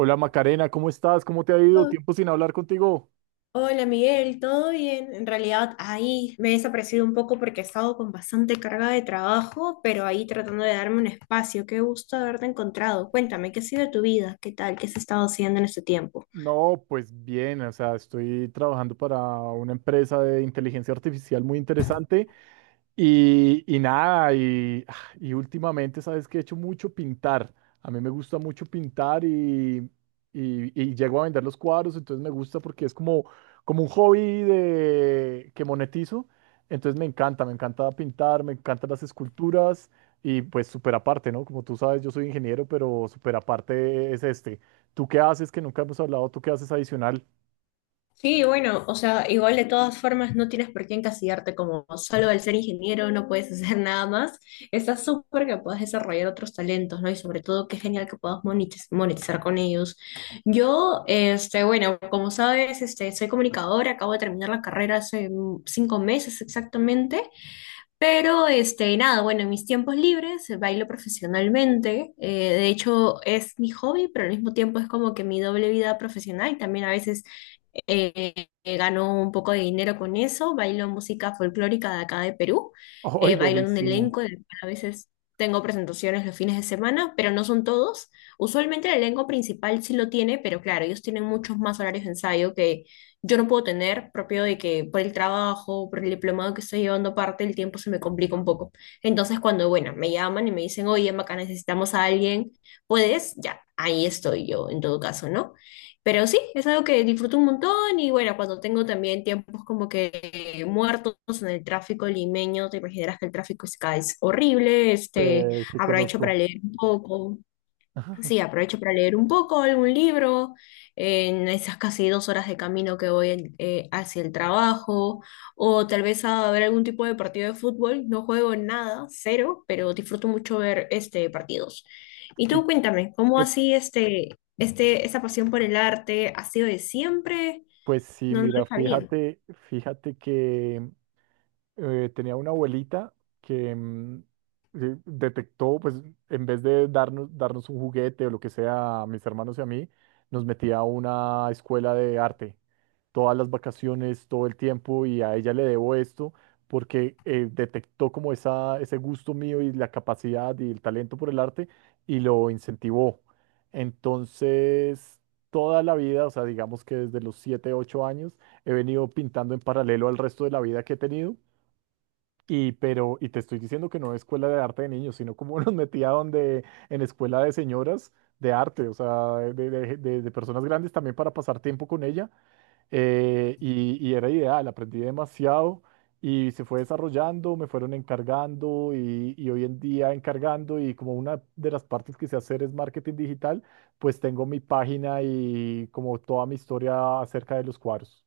Hola Macarena, ¿cómo estás? ¿Cómo te ha ido? Oh, Tiempo sin hablar contigo. hola Miguel, ¿todo bien? En realidad ahí me he desaparecido un poco porque he estado con bastante carga de trabajo, pero ahí tratando de darme un espacio. Qué gusto haberte encontrado. Cuéntame, ¿qué ha sido de tu vida? ¿Qué tal? ¿Qué has estado haciendo en este tiempo? No, pues bien, o sea, estoy trabajando para una empresa de inteligencia artificial muy interesante. Y nada, y últimamente, sabes que he hecho mucho pintar. A mí me gusta mucho pintar, y llego a vender los cuadros, entonces me gusta porque es como un hobby que monetizo. Entonces me encanta pintar, me encantan las esculturas y pues súper aparte, ¿no? Como tú sabes, yo soy ingeniero, pero súper aparte es este. ¿Tú qué haces que nunca hemos hablado? ¿Tú qué haces adicional? Sí, bueno, o sea, igual de todas formas no tienes por qué encasillarte. Como solo al ser ingeniero no puedes hacer nada más. Está súper que puedas desarrollar otros talentos, ¿no? Y sobre todo, qué genial que puedas monetizar con ellos. Yo, este, bueno, como sabes, este, soy comunicadora, acabo de terminar la carrera hace 5 meses exactamente, pero, este, nada, bueno, en mis tiempos libres bailo profesionalmente. De hecho, es mi hobby, pero al mismo tiempo es como que mi doble vida profesional. También a veces ganó un poco de dinero con eso, bailo música folclórica de acá de Perú, ¡Ay, bailo en un buenísimo! elenco, del cual a veces tengo presentaciones los fines de semana, pero no son todos. Usualmente el elenco principal sí lo tiene, pero claro, ellos tienen muchos más horarios de ensayo que yo no puedo tener, propio de que por el trabajo, por el diplomado que estoy llevando parte, el tiempo se me complica un poco. Entonces cuando, bueno, me llaman y me dicen, oye, Maca, necesitamos a alguien, ¿puedes? Ya, ahí estoy yo en todo caso, ¿no? Pero sí, es algo que disfruto un montón y bueno, cuando tengo también tiempos como que muertos en el tráfico limeño, te imaginarás que el tráfico es, acá es horrible, este, Sí, aprovecho para conozco. leer un poco. Sí, aprovecho para leer un poco algún libro en esas casi 2 horas de camino que voy hacia el trabajo, o tal vez a ver algún tipo de partido de fútbol. No juego en nada, cero, pero disfruto mucho ver este partidos. Y tú ¿Y cuéntame, ¿cómo qué así esa pasión por el arte ha sido de siempre? Pues sí, No, no lo mira, sabía. fíjate que tenía una abuelita que detectó, pues en vez de darnos un juguete o lo que sea a mis hermanos y a mí, nos metía a una escuela de arte todas las vacaciones, todo el tiempo, y a ella le debo esto porque detectó como ese gusto mío y la capacidad y el talento por el arte, y lo incentivó. Entonces, toda la vida, o sea, digamos que desde los 7 8 años, he venido pintando en paralelo al resto de la vida que he tenido, pero te estoy diciendo que no escuela de arte de niños, sino como nos metía donde, en escuela de señoras de arte, o sea, de personas grandes también para pasar tiempo con ella. Y era ideal, aprendí demasiado y se fue desarrollando, me fueron encargando, y hoy en día encargando. Y como una de las partes que sé hacer es marketing digital, pues tengo mi página y como toda mi historia acerca de los cuadros.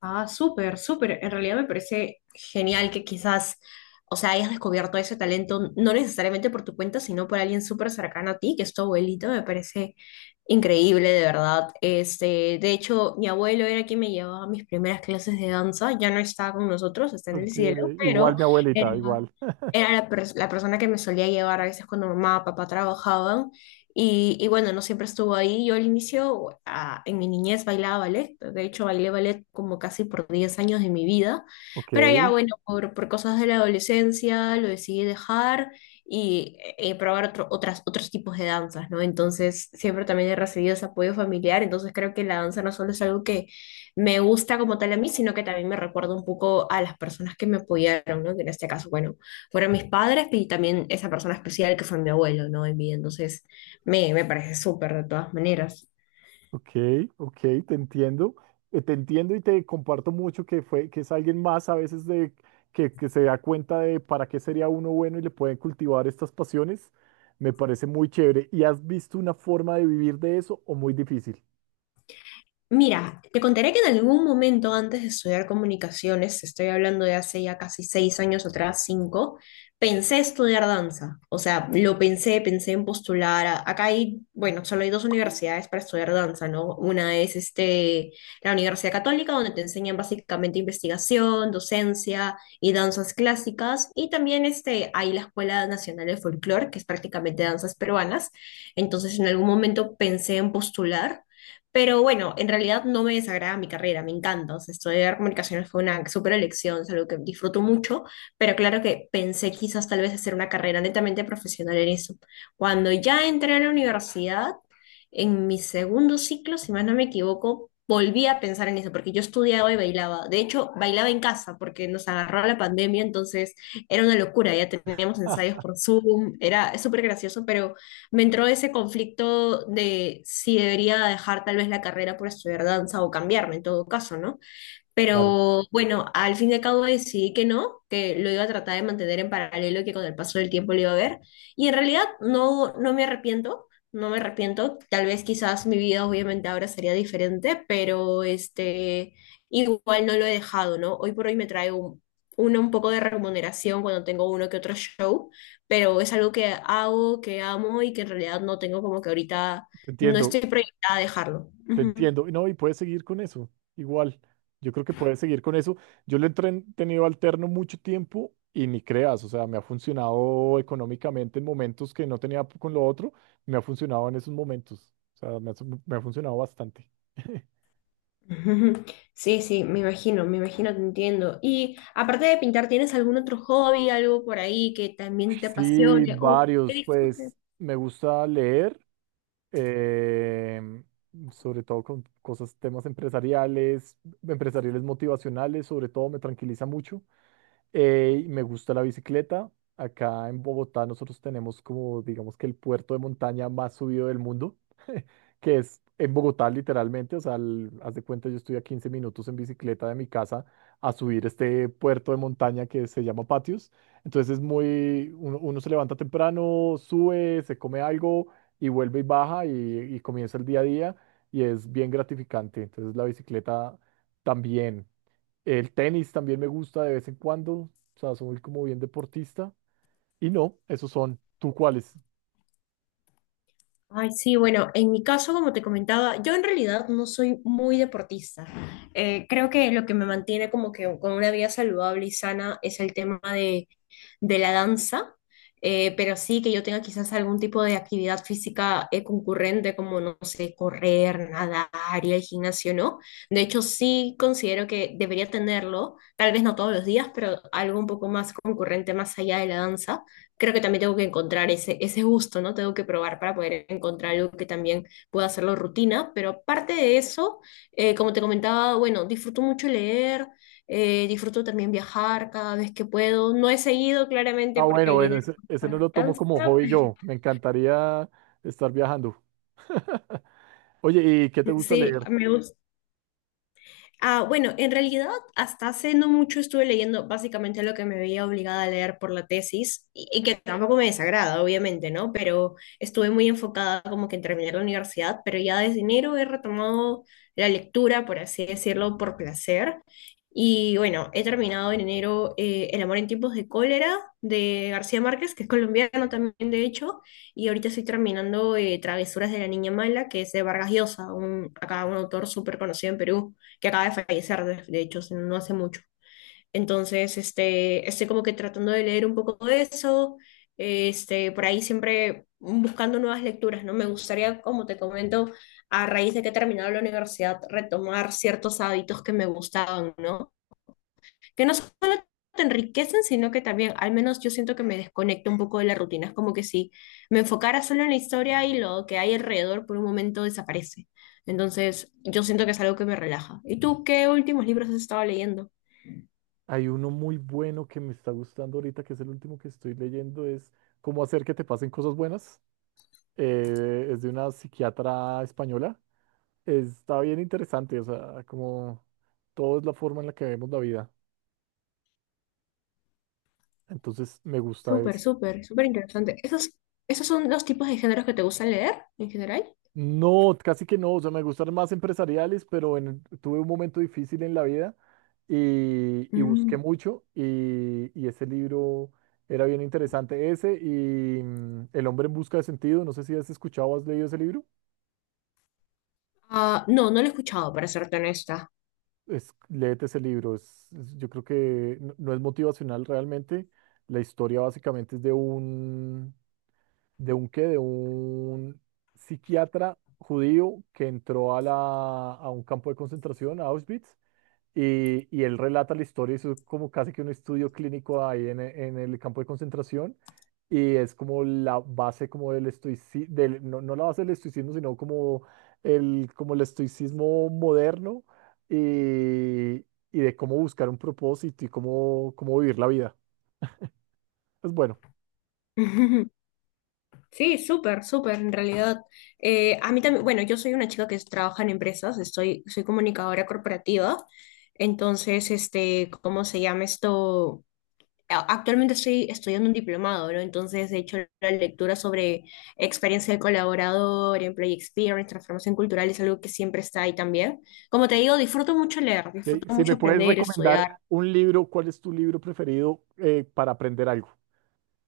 Ah, súper, súper. En realidad me parece genial que quizás, o sea, hayas descubierto ese talento, no necesariamente por tu cuenta, sino por alguien súper cercano a ti, que es tu abuelito. Me parece increíble, de verdad. Este, de hecho, mi abuelo era quien me llevaba a mis primeras clases de danza. Ya no está con nosotros, está en el Ok, cielo, pero igual mi eh, abuelita, igual. era la persona que me solía llevar a veces cuando mamá o papá trabajaban. Y bueno, no siempre estuvo ahí. Yo al inicio, ah, en mi niñez bailaba ballet. De hecho, bailé ballet como casi por 10 años de mi vida. Ok. Pero ya, bueno, por cosas de la adolescencia lo decidí dejar y probar otras, otros tipos de danzas, ¿no? Entonces, siempre también he recibido ese apoyo familiar. Entonces, creo que la danza no solo es algo que me gusta como tal a mí, sino que también me recuerda un poco a las personas que me apoyaron, ¿no? Que en este caso, bueno, fueron mis padres y también esa persona especial que fue mi abuelo, ¿no? En vida. Entonces, me parece súper de todas maneras. Ok, ok, te entiendo, te entiendo, y te comparto mucho que fue, que es alguien más a veces que se da cuenta de para qué sería uno bueno y le pueden cultivar estas pasiones. Me parece muy chévere. ¿Y has visto una forma de vivir de eso, o muy difícil? Mira, te contaré que en algún momento antes de estudiar comunicaciones, estoy hablando de hace ya casi 6 años atrás, cinco, pensé estudiar danza. O sea, lo pensé, pensé en postular. Acá hay, bueno, solo hay 2 universidades para estudiar danza, ¿no? Una es este, la Universidad Católica, donde te enseñan básicamente investigación, docencia y danzas clásicas. Y también este, hay la Escuela Nacional de Folclore, que es prácticamente danzas peruanas. Entonces, en algún momento pensé en postular. Pero bueno, en realidad no me desagrada mi carrera, me encanta. O sea, estudiar comunicaciones fue una súper elección, es algo que disfruto mucho, pero claro que pensé quizás tal vez hacer una carrera netamente profesional en eso. Cuando ya entré a la universidad, en mi segundo ciclo, si más no me equivoco, volví a pensar en eso, porque yo estudiaba y bailaba. De hecho, bailaba en casa, porque nos agarró la pandemia, entonces era una locura, ya teníamos ensayos Ah, por Zoom, era súper gracioso, pero me entró ese conflicto de si debería dejar tal vez la carrera por estudiar danza o cambiarme en todo caso, ¿no? claro. Pero bueno, al fin y al cabo decidí que no, que lo iba a tratar de mantener en paralelo y que con el paso del tiempo lo iba a ver. Y en realidad no, no me arrepiento, no me arrepiento. Tal vez quizás mi vida obviamente ahora sería diferente, pero este, igual no lo he dejado, ¿no? Hoy por hoy me trae una un poco de remuneración cuando tengo uno que otro show, pero es algo que hago, que amo y que en realidad no tengo como que ahorita, Te no estoy entiendo. proyectada a dejarlo. Te Ujú. entiendo. Y, no, y puedes seguir con eso. Igual, yo creo que puedes seguir con eso. Yo lo he tenido alterno mucho tiempo, y ni creas, o sea, me ha funcionado económicamente en momentos que no tenía con lo otro, me ha funcionado en esos momentos. O sea, me ha funcionado bastante. Ujú. Sí, sí, me imagino, te entiendo. Y aparte de pintar, ¿tienes algún otro hobby, algo por ahí que también te Sí, apasione o que varios, disfrutes? pues me gusta leer, em, sobre todo con cosas, temas empresariales, empresariales motivacionales, sobre todo me tranquiliza mucho. Me gusta la bicicleta. Acá en Bogotá nosotros tenemos como, digamos, que el puerto de montaña más subido del mundo, que es en Bogotá literalmente. O sea, al- haz de cuenta, yo estoy a 15 minutos en bicicleta de mi casa a subir este puerto de montaña que se llama Patios. Entonces es muy, uno se levanta temprano, sube, se come algo y vuelve y baja, y comienza el día a día, y es bien gratificante. Entonces la bicicleta también. El tenis también me gusta de vez en cuando, o sea, soy como bien deportista. Y no, esos son. ¿Tú cuáles? Ay, sí, bueno, en mi caso, como te comentaba, yo en realidad no soy muy deportista. Creo que lo que me mantiene como que con una vida saludable y sana es el tema de la danza. Pero sí que yo tenga quizás algún tipo de actividad física concurrente, como, no sé, correr, nadar, ir al gimnasio, ¿no? De hecho, sí considero que debería tenerlo, tal vez no todos los días, pero algo un poco más concurrente más allá de la danza. Creo que también tengo que encontrar ese gusto, ¿no? Tengo que probar para poder encontrar algo que también pueda hacerlo rutina, pero aparte de eso, como te comentaba, bueno, disfruto mucho leer, disfruto también viajar cada vez que puedo, no he seguido Ah, claramente porque bueno, el bueno, dinero ese, no ese no lo tomo alcanza, como hobby yo. Me encantaría estar viajando. Oye, ¿y qué te gusta sí, leer? me gusta. Ah, bueno, en realidad hasta hace no mucho estuve leyendo básicamente lo que me veía obligada a leer por la tesis y que tampoco me desagrada, obviamente, ¿no? Pero estuve muy enfocada como que en terminar la universidad, pero ya desde enero he retomado la lectura, por así decirlo, por placer. Y bueno, he terminado en enero El amor en tiempos de cólera de García Márquez, que es colombiano también, de hecho, y ahorita estoy terminando Travesuras de la Niña Mala, que es de Vargas Llosa, un, acá un autor súper conocido en Perú que acaba de fallecer, de hecho, no hace mucho. Entonces, este, estoy como que tratando de leer un poco de eso, este, por ahí siempre buscando nuevas lecturas, ¿no? Me gustaría, como te comento, a raíz de que he terminado la universidad, retomar ciertos hábitos que me gustaban, ¿no? Que no solo te enriquecen, sino que también, al menos yo siento que me desconecto un poco de la rutina. Es como que si me enfocara solo en la historia y lo que hay alrededor por un momento desaparece. Entonces, yo siento que es algo que me relaja. ¿Y tú qué últimos libros has estado leyendo? Hay uno muy bueno que me está gustando ahorita, que es el último que estoy leyendo, es Cómo hacer que te pasen cosas buenas. Es de una psiquiatra española. Está bien interesante, o sea, como todo es la forma en la que vemos la vida. Entonces me gusta Súper, eso. súper, súper interesante. ¿Esos, esos son los tipos de géneros que te gustan leer en general? No, casi que no, o sea, me gustan más empresariales, pero tuve un momento difícil en la vida, y busqué Mm. mucho, y ese libro era bien interesante. Ese y El hombre en busca de sentido, no sé si has escuchado o has leído ese libro. Ah, no, no lo he escuchado, para serte honesta. Es, léete ese libro, yo creo que no, no es motivacional realmente. La historia básicamente es de un psiquiatra judío que entró a un campo de concentración, a Auschwitz. Y y él relata la historia, eso es como casi que un estudio clínico ahí en el campo de concentración, y es como la base como del estoicismo, no, no la base del estoicismo, sino como el estoicismo moderno, y, y de cómo buscar un propósito, y cómo vivir la vida. Pues bueno, Sí, súper, súper, en realidad. A mí también, bueno, yo soy una chica que trabaja en empresas, estoy, soy comunicadora corporativa, entonces, este, ¿cómo se llama esto? Actualmente estoy estudiando un diplomado, ¿no? Entonces, de hecho la lectura sobre experiencia del colaborador, employee experience, transformación cultural, es algo que siempre está ahí también. Como te digo, disfruto mucho leer, ok, disfruto si mucho me puedes aprender, estudiar. recomendar un libro, ¿cuál es tu libro preferido para aprender algo?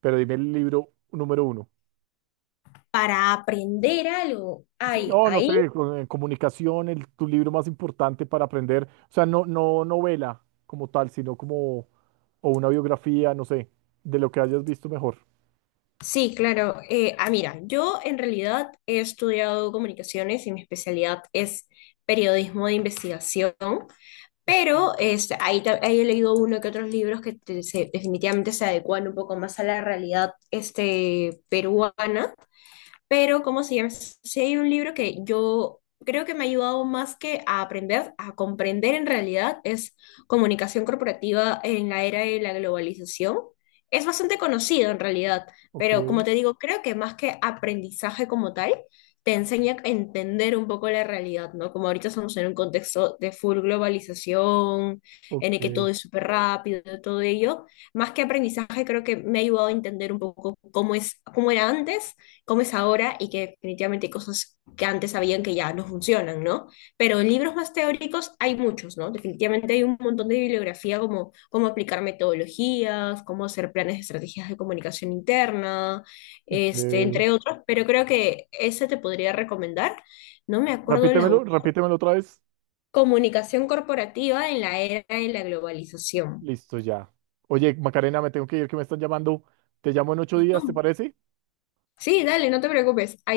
Pero dime el libro número uno. Para aprender algo, Sí, hay no, no ahí. sé, en comunicación, tu libro más importante para aprender, o sea, no, no novela como tal, sino o una biografía, no sé, de lo que hayas visto mejor. Sí, claro. Ah, mira, yo en realidad he estudiado comunicaciones y mi especialidad es periodismo de investigación, Ok, pero este, ahí he leído uno que otros libros que definitivamente se adecuan un poco más a la realidad este, peruana, pero ¿cómo se llama? Sí, hay un libro que yo creo que me ha ayudado más que a aprender, a comprender en realidad, es Comunicación Corporativa en la Era de la Globalización. Es bastante conocido en realidad, ok, pero como te digo, creo que más que aprendizaje como tal, te enseña a entender un poco la realidad, ¿no? Como ahorita estamos en un contexto de full globalización, en el que ok. todo es súper rápido, todo ello, más que aprendizaje, creo que me ha ayudado a entender un poco cómo es, cómo era antes, cómo es ahora y que definitivamente hay cosas que antes sabían que ya no funcionan, ¿no? Pero en libros más teóricos hay muchos, ¿no? Definitivamente hay un montón de bibliografía como cómo aplicar metodologías, cómo hacer planes de estrategias de comunicación interna, este, Ok. entre otros, pero creo que ese te podría recomendar. No me acuerdo el Repítemelo, autor. repítemelo otra vez. Comunicación corporativa en la era de la globalización. Listo, ya. Oye, Macarena, me tengo que ir, que me están llamando. Te llamo en 8 días, ¿te No. parece? Sí, dale, no te preocupes. Ahí